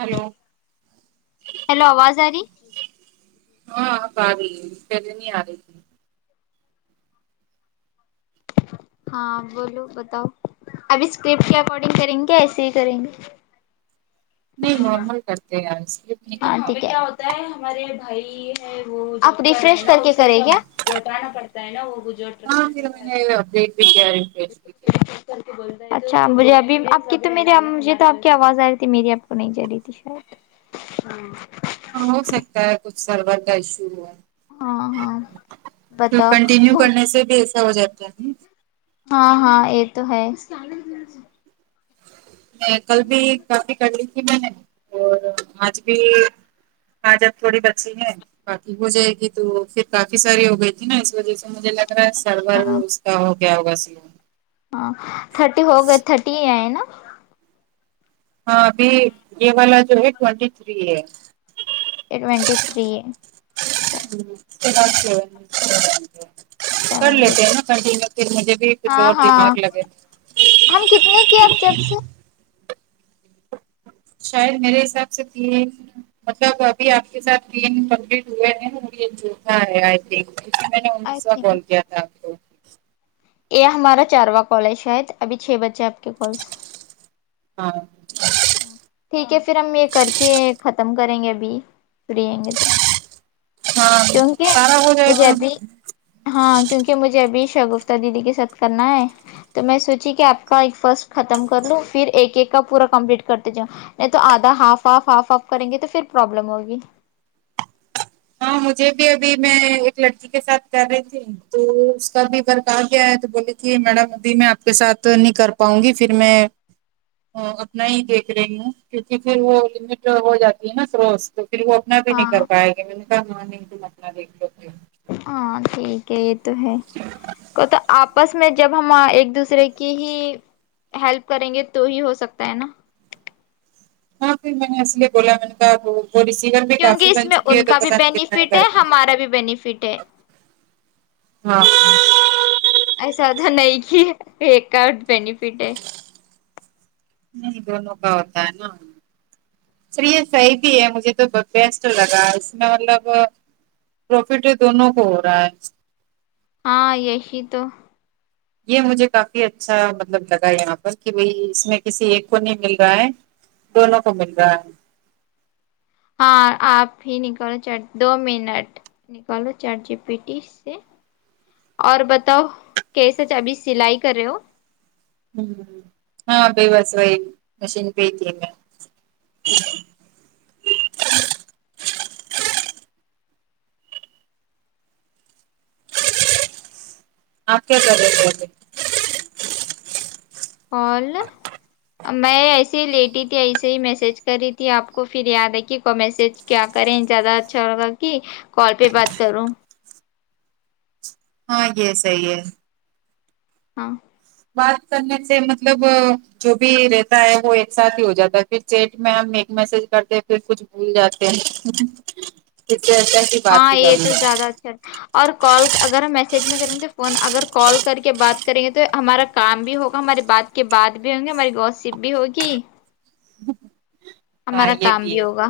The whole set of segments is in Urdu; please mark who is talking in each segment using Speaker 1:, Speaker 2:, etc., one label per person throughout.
Speaker 1: ہلو
Speaker 2: ہیلو آواز آ ری
Speaker 1: ہاں اب آری ہے پہلے نہیں آ رہی تھی
Speaker 2: ہاں بولو بتاؤ ابھی اسکرپٹ کے اکارڈنگ کریں گے کیا ایسے ہی کریں گے
Speaker 1: نہیں نارمل کرتے آج
Speaker 2: ہاں ٹھیک ہے ہوتا ہےارے بھائی‌ہے وہ آپ ریفریش کر کے کرے کیا بتانا پڑتا ہے نا وہ جو
Speaker 1: ہاں پہر میں نے اپڈیٹ بھی کیا ریفریش بھی کیا
Speaker 2: اچھا مجھے ابھی آپ کی تو میرے مجھے تو آپ کی آواز آ رہی تھی میری آپ کو نہیں جا رہی تھی شاید ہاں
Speaker 1: ہاں ہو سکتا ہے کچھ سرور کا ایشو ہو ہے
Speaker 2: ہاں ہاں
Speaker 1: پھر کنٹینیو
Speaker 2: بتاؤ
Speaker 1: کرنے سے بھی ایسا ہو جاتا ہے ن
Speaker 2: ہاں ہاں یہ تو ہے
Speaker 1: میں کل بھی کافی کر لی تھی میں نے اور آج بھی ہا جب تھوڑی بچی ہے باقی ہو جائے گی تو پھر کافی ساری ہو گئی تھی نا اس وجہ سے مجھے لگ سرور
Speaker 2: ہاں
Speaker 1: اس کا ہو گیا ہوگا سلو
Speaker 2: ہاں تھرٹی ہوگۓ تھرٹی ہی آۓنا
Speaker 1: ہاں ابھی یہ والا جو ہے ٹوینٹی ٹھری ہے
Speaker 2: ٹوینٹی تھری
Speaker 1: [unintelligible] کر
Speaker 2: سیون
Speaker 1: لیتے
Speaker 2: بچ
Speaker 1: ہیں نا کنٹینیو پھر مجھے بھی کچھ
Speaker 2: ہاں
Speaker 1: اور دیں
Speaker 2: ہاں
Speaker 1: اورگے لگے
Speaker 2: ہم کتنے کیا اب جب سے
Speaker 1: شاید میرے حساب سے تین مطلب ابھی آپ کے ساتھ تین کمپلیٹ ہوئے ہیں یہ جوتھا ہےآئی تھنک میں نے
Speaker 2: آئی
Speaker 1: انیس وا
Speaker 2: تھنک
Speaker 1: کول کیایا تھا آپ کو
Speaker 2: یہ ہمارا چارواں کال ہے شاید ابھی چھ بجے آپ کے کالس
Speaker 1: ہاں
Speaker 2: ٹھیک ہے پھر ہم یہ کر کے ختم کریں گے ابھی فریئیں گے تو
Speaker 1: ہاں
Speaker 2: کیونکہ
Speaker 1: سارا ہو جائے تو
Speaker 2: مجھے ابھی ہاں کیونکہ مجھے ابھی شگفتا دیدی کے ساتھ کرنا ہے تو میں سوچی کہ آپ کا ایک فرسٹ ختم کر لوں پھر ایک ایک کا پورا کمپلیٹ کرتے جاو نہیں تو آدھا ہاف آف ہاف آف کریں گے تو پھر پرابلم ہوگی
Speaker 1: ہاں مجھے بھی ابھی میں ایک لڑکی کے ساتھ کر رہی تھی تو اس کا بھی ورک ر آگیا ہے تو بولے جی میڈم ابھی میں آپ کے ساتھ نہیں کر پاؤں گی پھر میں ا اپنا ہی دیکھ رہی ہوں کیونکہ پھر وہ لمٹ ہو جاتی ہے نا فروز تو پھر وہ انا بھی نہیں کر
Speaker 2: ہاں
Speaker 1: پائے گی م کہ نہیں تم اپنا دیکھ لو
Speaker 2: ہاں ٹھیک ہے یہ تو ہے تو آپس وا جب ہم ہاں ایک دوسرے کی ہی ہیلپ کریں گے تو ہی ہو سکتا ہے نا
Speaker 1: ہاں تو میں نے اسلۓ بولا میں نے کہاب وہ ریسیور بھی کافی
Speaker 2: کیونکہ اس
Speaker 1: بن
Speaker 2: میں
Speaker 1: چکی ہے
Speaker 2: ان
Speaker 1: تو
Speaker 2: کا بھی
Speaker 1: پتا نہیں کتنا ہی
Speaker 2: بینیفٹ ہے
Speaker 1: کرتا
Speaker 2: ہمارا بھی بینیفٹ ہے
Speaker 1: ہاں
Speaker 2: ایسا ہو تھا نہیں کی ایک ‌ کارڈ بینیفٹ ہے
Speaker 1: نہیں دونوں کا ہوتا ہے نا چلیئے صحیح بھی ہے مجھے تو بیسٹ لگا اس میں مطلب پروفٹ ہی دونوں کو ہو رہا ہے
Speaker 2: ہاں یہی تو
Speaker 1: یہ مجھے کافی اچھا مطلب لگا یہاں پر کہ بھائی اس میں کسی ایک کو نہیں مل رہا ہے دونوں کو مل رہا ہے
Speaker 2: ہاں آپ ہی نکلو چٹ دو منٹ نکالو چارٹ جی پیٹیس سے اور بتاؤ کیسا جا ابھی سلائی کر رہے ہو
Speaker 1: ہ ہاں وہی بس وہائی مشین پی ہتی ہے میں آپ کیا کر رہتے
Speaker 2: اول میں ایسے ہی لیٹی تھی ایسے ہی میسج کر رہی تھی آپ کو پھر یاد ہے کہ کو میسج کیا کریں زیادہ اچھا لگا کہ کال پہ بات کروں
Speaker 1: ہاں یہ صحیح ہے
Speaker 2: ہاں
Speaker 1: بات کرنے سے مطلب جو بھی رہتا ہے وہ ایک ساتھ ہی ہو جاتا ہے پھر چیٹ میں ہم ایک میسج کرتے پھر کچھ نہیں جاتے ہیں اس سے اچھا ہے کی بات
Speaker 2: ہاں
Speaker 1: بھی
Speaker 2: یہ
Speaker 1: کروں
Speaker 2: تو
Speaker 1: گا
Speaker 2: زیادہ اچھا رہ اور کال اگر ہم میسج میں کریں گے تو فون اگر کال کر کے بات کریں گے تو ہمارا کام بھی ہوگا ہماری بات کے بات بھی ہوں گے ہماری گو سپ بھی ہوگی
Speaker 1: ہاں
Speaker 2: ہمارا
Speaker 1: یہ
Speaker 2: کام بھی ہوگا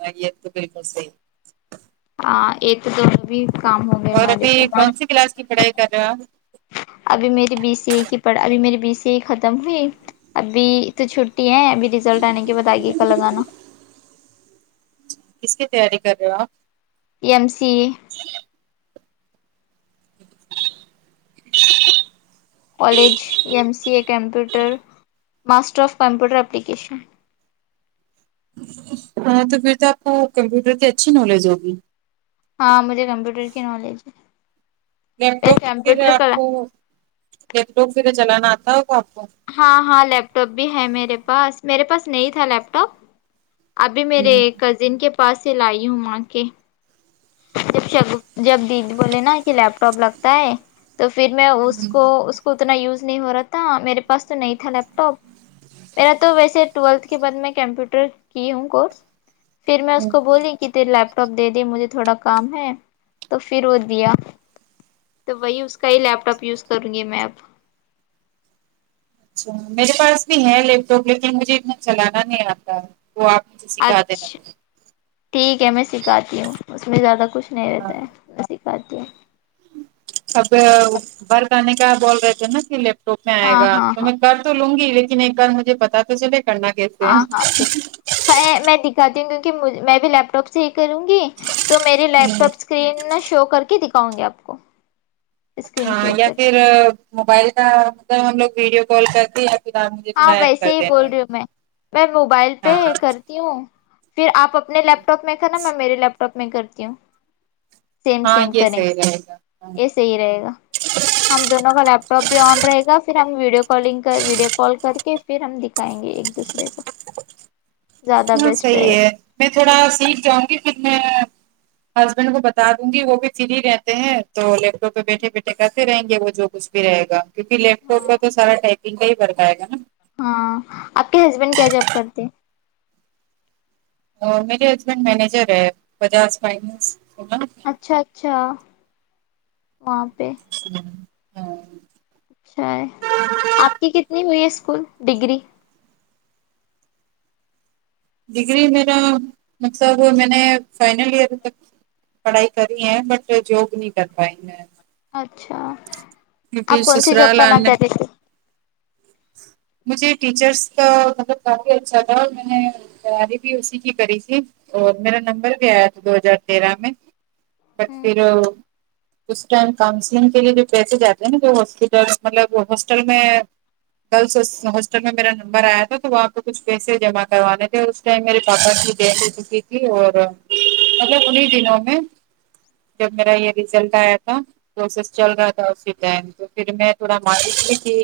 Speaker 1: ہے یہت تو بالکل صیح
Speaker 2: [unintelligible] گئے
Speaker 1: اور
Speaker 2: ہمارے
Speaker 1: ابھی
Speaker 2: تو
Speaker 1: کون سی کلاس کی پڑھائی کر رہا ہے ہو آپ
Speaker 2: ابھی میری بی سی ا کی پڑھ ابھی میری بی سی اے ختم ہوئی ابھی تو چھٹی ہے ابھی رزلٹ آنے کے باد آگئیے کا لگانا
Speaker 1: کس کی تیاری کر رہے ہو آپ
Speaker 2: E M C college M C a computer master of computer application
Speaker 1: ہاں تو پھر تو آپ کو کمپیوٹر کی اچھی نالج ہوگی
Speaker 2: ہاں مجھے کمپیوٹر کی نالج ہے
Speaker 1: لیپ ٹاپ پھر
Speaker 2: کمپیوٹر
Speaker 1: آپ
Speaker 2: کا
Speaker 1: کو لیپ ٹاپ پھر چلانا آتا ہوگا آپ کو
Speaker 2: ہاں ہاں لیپ ٹاپ بھی ہے میرے پاس میرے پاس نہیں تھا لیپ ٹاپ ابھی میرے
Speaker 1: ہوں
Speaker 2: کزن کے پاس سے لائی ہوں وہاں کے جب شا دی دی بولے نا کہ لیپ ٹاپ لگتا ہے تو پھر میں اس کو اس کو اتنا یوز نہیں ہو رہا تھا میرے پاس تو نہیں تھا لیپ ٹاپ میرا تو ویسے ٹویلتھ کے بعد میں کمپیوٹر کی ہوں کورس پھر میں اس کو
Speaker 1: اچھا
Speaker 2: بولی کہ تری لیپ ٹاپ دے دے مجھے تھوڑا کام ہے تو پھر وہ دیا تو وہی اس کا ہی لیپ ٹاپ یوز کروں گی میں اب
Speaker 1: اچھا میرے پاس بھی ہے لیپٹاپ لیکن مجھے اتنا چلانا نہیں آتا ہے وہ آپ مجھے سکھا
Speaker 2: آج
Speaker 1: دینا
Speaker 2: ٹھیک ہے میں سکھاتی ہوں اس میں زیادہ کچھ نہیں
Speaker 1: ہاں
Speaker 2: رہتا ہےمیں سکھاتی ہوں
Speaker 1: اب برک آنے کا بول رہے تھے نا کہ لیپٹاپ میں آئے
Speaker 2: ہاں
Speaker 1: گا
Speaker 2: ہاں
Speaker 1: تو
Speaker 2: ہاں
Speaker 1: میں بار تو لوں گی لیکن ایک بار مجھے پتا تو چلے کرنا کیسے
Speaker 2: ہاں
Speaker 1: ہے۔
Speaker 2: ہاں ٹھیک میں دکھاتی ہوں کیونکہ میں بھی لیپ ٹاپ سے ہی کروں گی تو میری لیپ ٹاپ اسکرین شو کر کے دکھاؤں گی آپ کو اسکرین
Speaker 1: ہاں
Speaker 2: شیئر
Speaker 1: یا
Speaker 2: کر
Speaker 1: پھر موبائل کا مطلب ہم لوگ ویڈیو کال کرتے یا پھر آپ مجھے
Speaker 2: ہاں
Speaker 1: تھوڑا ہیلپ کر
Speaker 2: ویسے ہی بول
Speaker 1: دینا
Speaker 2: رہی ہوں میں میں موبائل پہ
Speaker 1: ہاں
Speaker 2: کر ہوں پھر آپ اپنے لیپ ٹاپ میں کر نا میں میرے لیپ ٹاپ میں کرتی ہوں سیم
Speaker 1: ہاں
Speaker 2: سیم
Speaker 1: یہ
Speaker 2: کریں
Speaker 1: صحیح
Speaker 2: گے
Speaker 1: رہے گا ہاں
Speaker 2: اس صحیح رہے گا ہم دونوں کا لیپٹاپ بھی آن رہے گا پھر ہم ویڈیو کالگ کر ویڈیو کال کر کے پھر ہم دکھائیں گے ایک دوسرے کو زیادہ
Speaker 1: ہاں
Speaker 2: بیسٹ
Speaker 1: صحیح
Speaker 2: رہے گا
Speaker 1: ہے میں تھوڑا سیکھ جاؤں گی پھر میں ہسبینڈ کو بتا دوں گی وہ بھی فری رہتے ہیں تو لیپٹاپ پہ بیٹھے بیٹھے کرتے رہیں گے وہ جو کچھ بھی رہےگا کیونکہ لیپٹاپ
Speaker 2: ہاں
Speaker 1: کا تو سارا ٹپنگ کا ہی ورک آے گا نہ
Speaker 2: ہاں آپ کے ہسبینڈ کیا جاب کرتے
Speaker 1: ہیں میرے ہسبینڈ مینیجر ہے بجاج فائننس ہے نا
Speaker 2: اچھا اچھا وہاں پہ
Speaker 1: [unintelligible]
Speaker 2: اچھا ہے آپ کی کتنی ہوئی ہے اسکول ڈگری
Speaker 1: ڈگری میرا مطلب میں نے فائنل ایئر تک پڑھائی کری ہے بٹ جاب نہیں کر پائی میں
Speaker 2: اچھا آپ
Speaker 1: کیونکہ
Speaker 2: کون سی جاب
Speaker 1: سسرال
Speaker 2: کرنا
Speaker 1: آنے
Speaker 2: چاہتے تھے
Speaker 1: مجھے ٹیچرس کا ا مطلب کافی اچھا تھا میں نے تیاری بھی اسی کی کری تھی اور میرا نمبر بھی آیا تھا دو ہزار تیرہ میں بٹ پھر اس ٹائم کاؤنسلنگ کےلیے جو پیسے جاتے ہیں نا کہ ہاسپٹل مطلب ہاسٹل میں گرلس ہاسٹل میں میرا نمبر آیا تھا تو وہاں پہ کچھ پیسے جمع کروانے تھے کیا میرے پاپا کی ڈیتھ ہو چکی تھی اور مطلب ان ہی دنوں میں جب میرا یہ ریزلٹ آیا تھا کورسس چل رہا تھا اسی ٹائم تو پھر میں تھوڑا مری ٹھی کی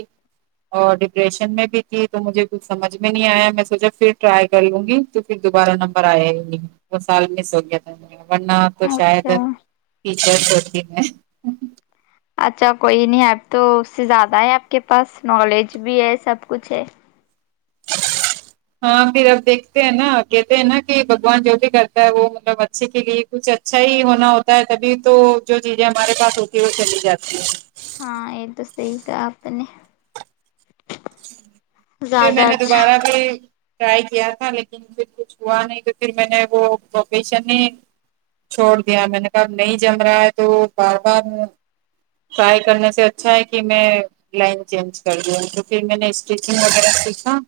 Speaker 1: اور ڈپریشن میں بھی تھی تو مجھے کچھ سمجھ میں نہیں آیا میں سوچا پھر ٹرائی کر لوں گی تو پھر دوبارہ نمبر آیا ہی نہی وہ سال مس ہو گیا تھا ورنا شاید
Speaker 2: اچھا
Speaker 1: ٹیچرس ہوتی میں
Speaker 2: اچھا کوئی نہیں اب تو اس سے زیادہ ہے آپ کے پاس نالج بھی ہے سب کچھ ہے
Speaker 1: [unintelligible] ہاں پھر اب دیکھتے ہیں نا کہتے ہیں نا کہ بھگوان جو بھی کرتا ہے وہ مطلب اچھے کے لیے کچھ اچھا ہی ہونا ہوتا ہے تبھی تو جو چیزیں ہمارے پاس ہوتی ہے وہ چلی جاتی ہیں
Speaker 2: ہاں ایک دم صحیح کہا آپ نے
Speaker 1: پھر
Speaker 2: زیادہ
Speaker 1: میں نے
Speaker 2: اچھا
Speaker 1: دوبارہ بھی ٹرائی کیا تھا لیکن پھر کچھ ہوا نہیں تو پھر میں نے وہکیشن چھوڑ دیا میں نے کہا اب نہیں جم رہا ہے تو بار بار ٹرائی کرنے سے اچھا ہے کہ میں لائن چینج کر دوں تو پھر میں نے اسٹیچنگ وغیرہ سیکھا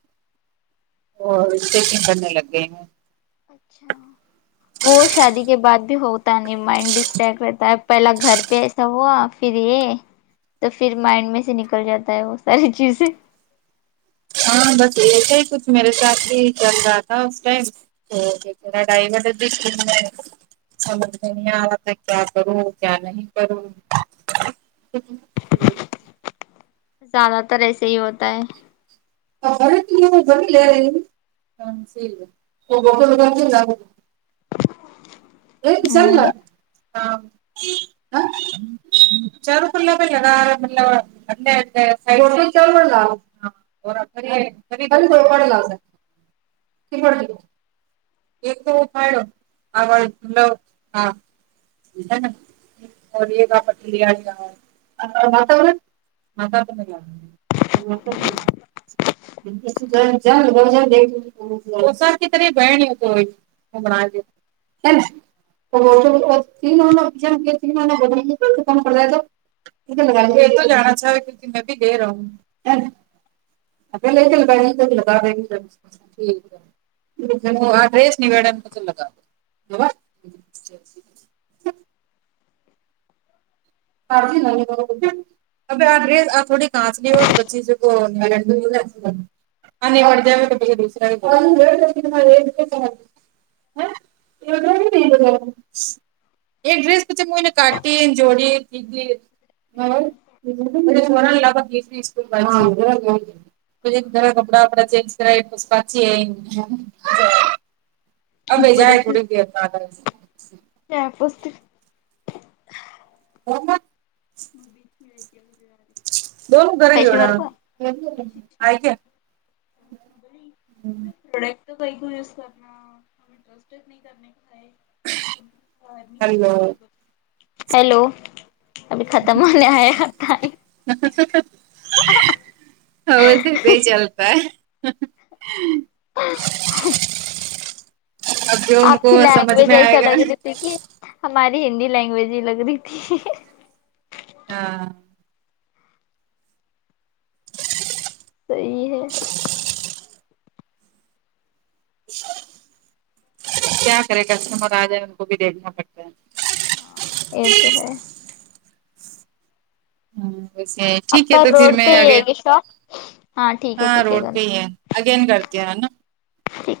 Speaker 1: اور اسٹیچنگ کرنے لگ گئی میں
Speaker 2: اچھا وہ شادی کے بعد بھی ہو تا نہیں مائنڈ ڈسٹریکٹ رہتا ہے پہلا گھر پہ ایسا ہوا پھر یہ تو پھر مائنڈ میں سے نکل جاتا ہے وہ ساری چیزیں
Speaker 1: ہاں بس ایسے ہی کچھ میرے ساتھ بھی چل رہا تھا اس ٹائم [unintelligible] سمجھ میں نہیں آ رہا تھا کیا کروں کیا نہیں کروں [unintelligible]
Speaker 2: زیادہ تر ایسے ہی ہوتا ہے
Speaker 1: اور [unintelligible]
Speaker 2: ہوں
Speaker 1: [unintelligible] ہاں [unintelligible] [unintelligible] ایک تو [unintelligible] [unintelligible] [unintelligible] [unintelligible] ہ [unintelligible] [unintelligible] [unintelligible] [unintelligible] ٹھیک ہے [unintelligible] [unintelligible] [unintelligible] تکھوڑی کانچنی ہو تو بچی کو نک کیل [unintelligible] د م بے دوسرا ہ نہیں ایک ڈریس پچے میں نے کاٹی جوڑی [unintelligible] ج مور لاگ تسیس ہاں پے گھر کپڑا وپڑا چنج کرا ےاس کہ چینج اب جائے تھڑے کی کیا کرے سو
Speaker 2: کیاپست
Speaker 1: [unintelligible]
Speaker 2: جار
Speaker 1: [unintelligible] ہیلو
Speaker 2: [unintelligible] ہیلو ابھی ختم ہونے آیا ٹائم
Speaker 1: س س ہاں وائس نی چلتا ہے
Speaker 2: ناقابلسماعت
Speaker 1: اب جو ان
Speaker 2: آپ
Speaker 1: کو
Speaker 2: کی
Speaker 1: سمجھ
Speaker 2: لینگویج
Speaker 1: میں آئے
Speaker 2: ایسا
Speaker 1: گا
Speaker 2: لگ رہی تھی کہ ہماری ہندی لینگویج ہی لگ رہی تھی
Speaker 1: ہاں
Speaker 2: صحی ہے
Speaker 1: کیا کرے کسٹمر آجائے ان کو بھی دیکھنا پڑتا ہیں
Speaker 2: ہاں یہ تو ہے
Speaker 1: ٹھیک
Speaker 2: آپ
Speaker 1: ہے
Speaker 2: کا
Speaker 1: تو پھر
Speaker 2: روڈ
Speaker 1: میں
Speaker 2: پہ ہی
Speaker 1: آگے
Speaker 2: ہے کہ شاپ ٹھیک ہے
Speaker 1: ہاں
Speaker 2: ٹھیک
Speaker 1: روڈ پہ ہی ہے اگین کرتی ہے نا
Speaker 2: ٹھیک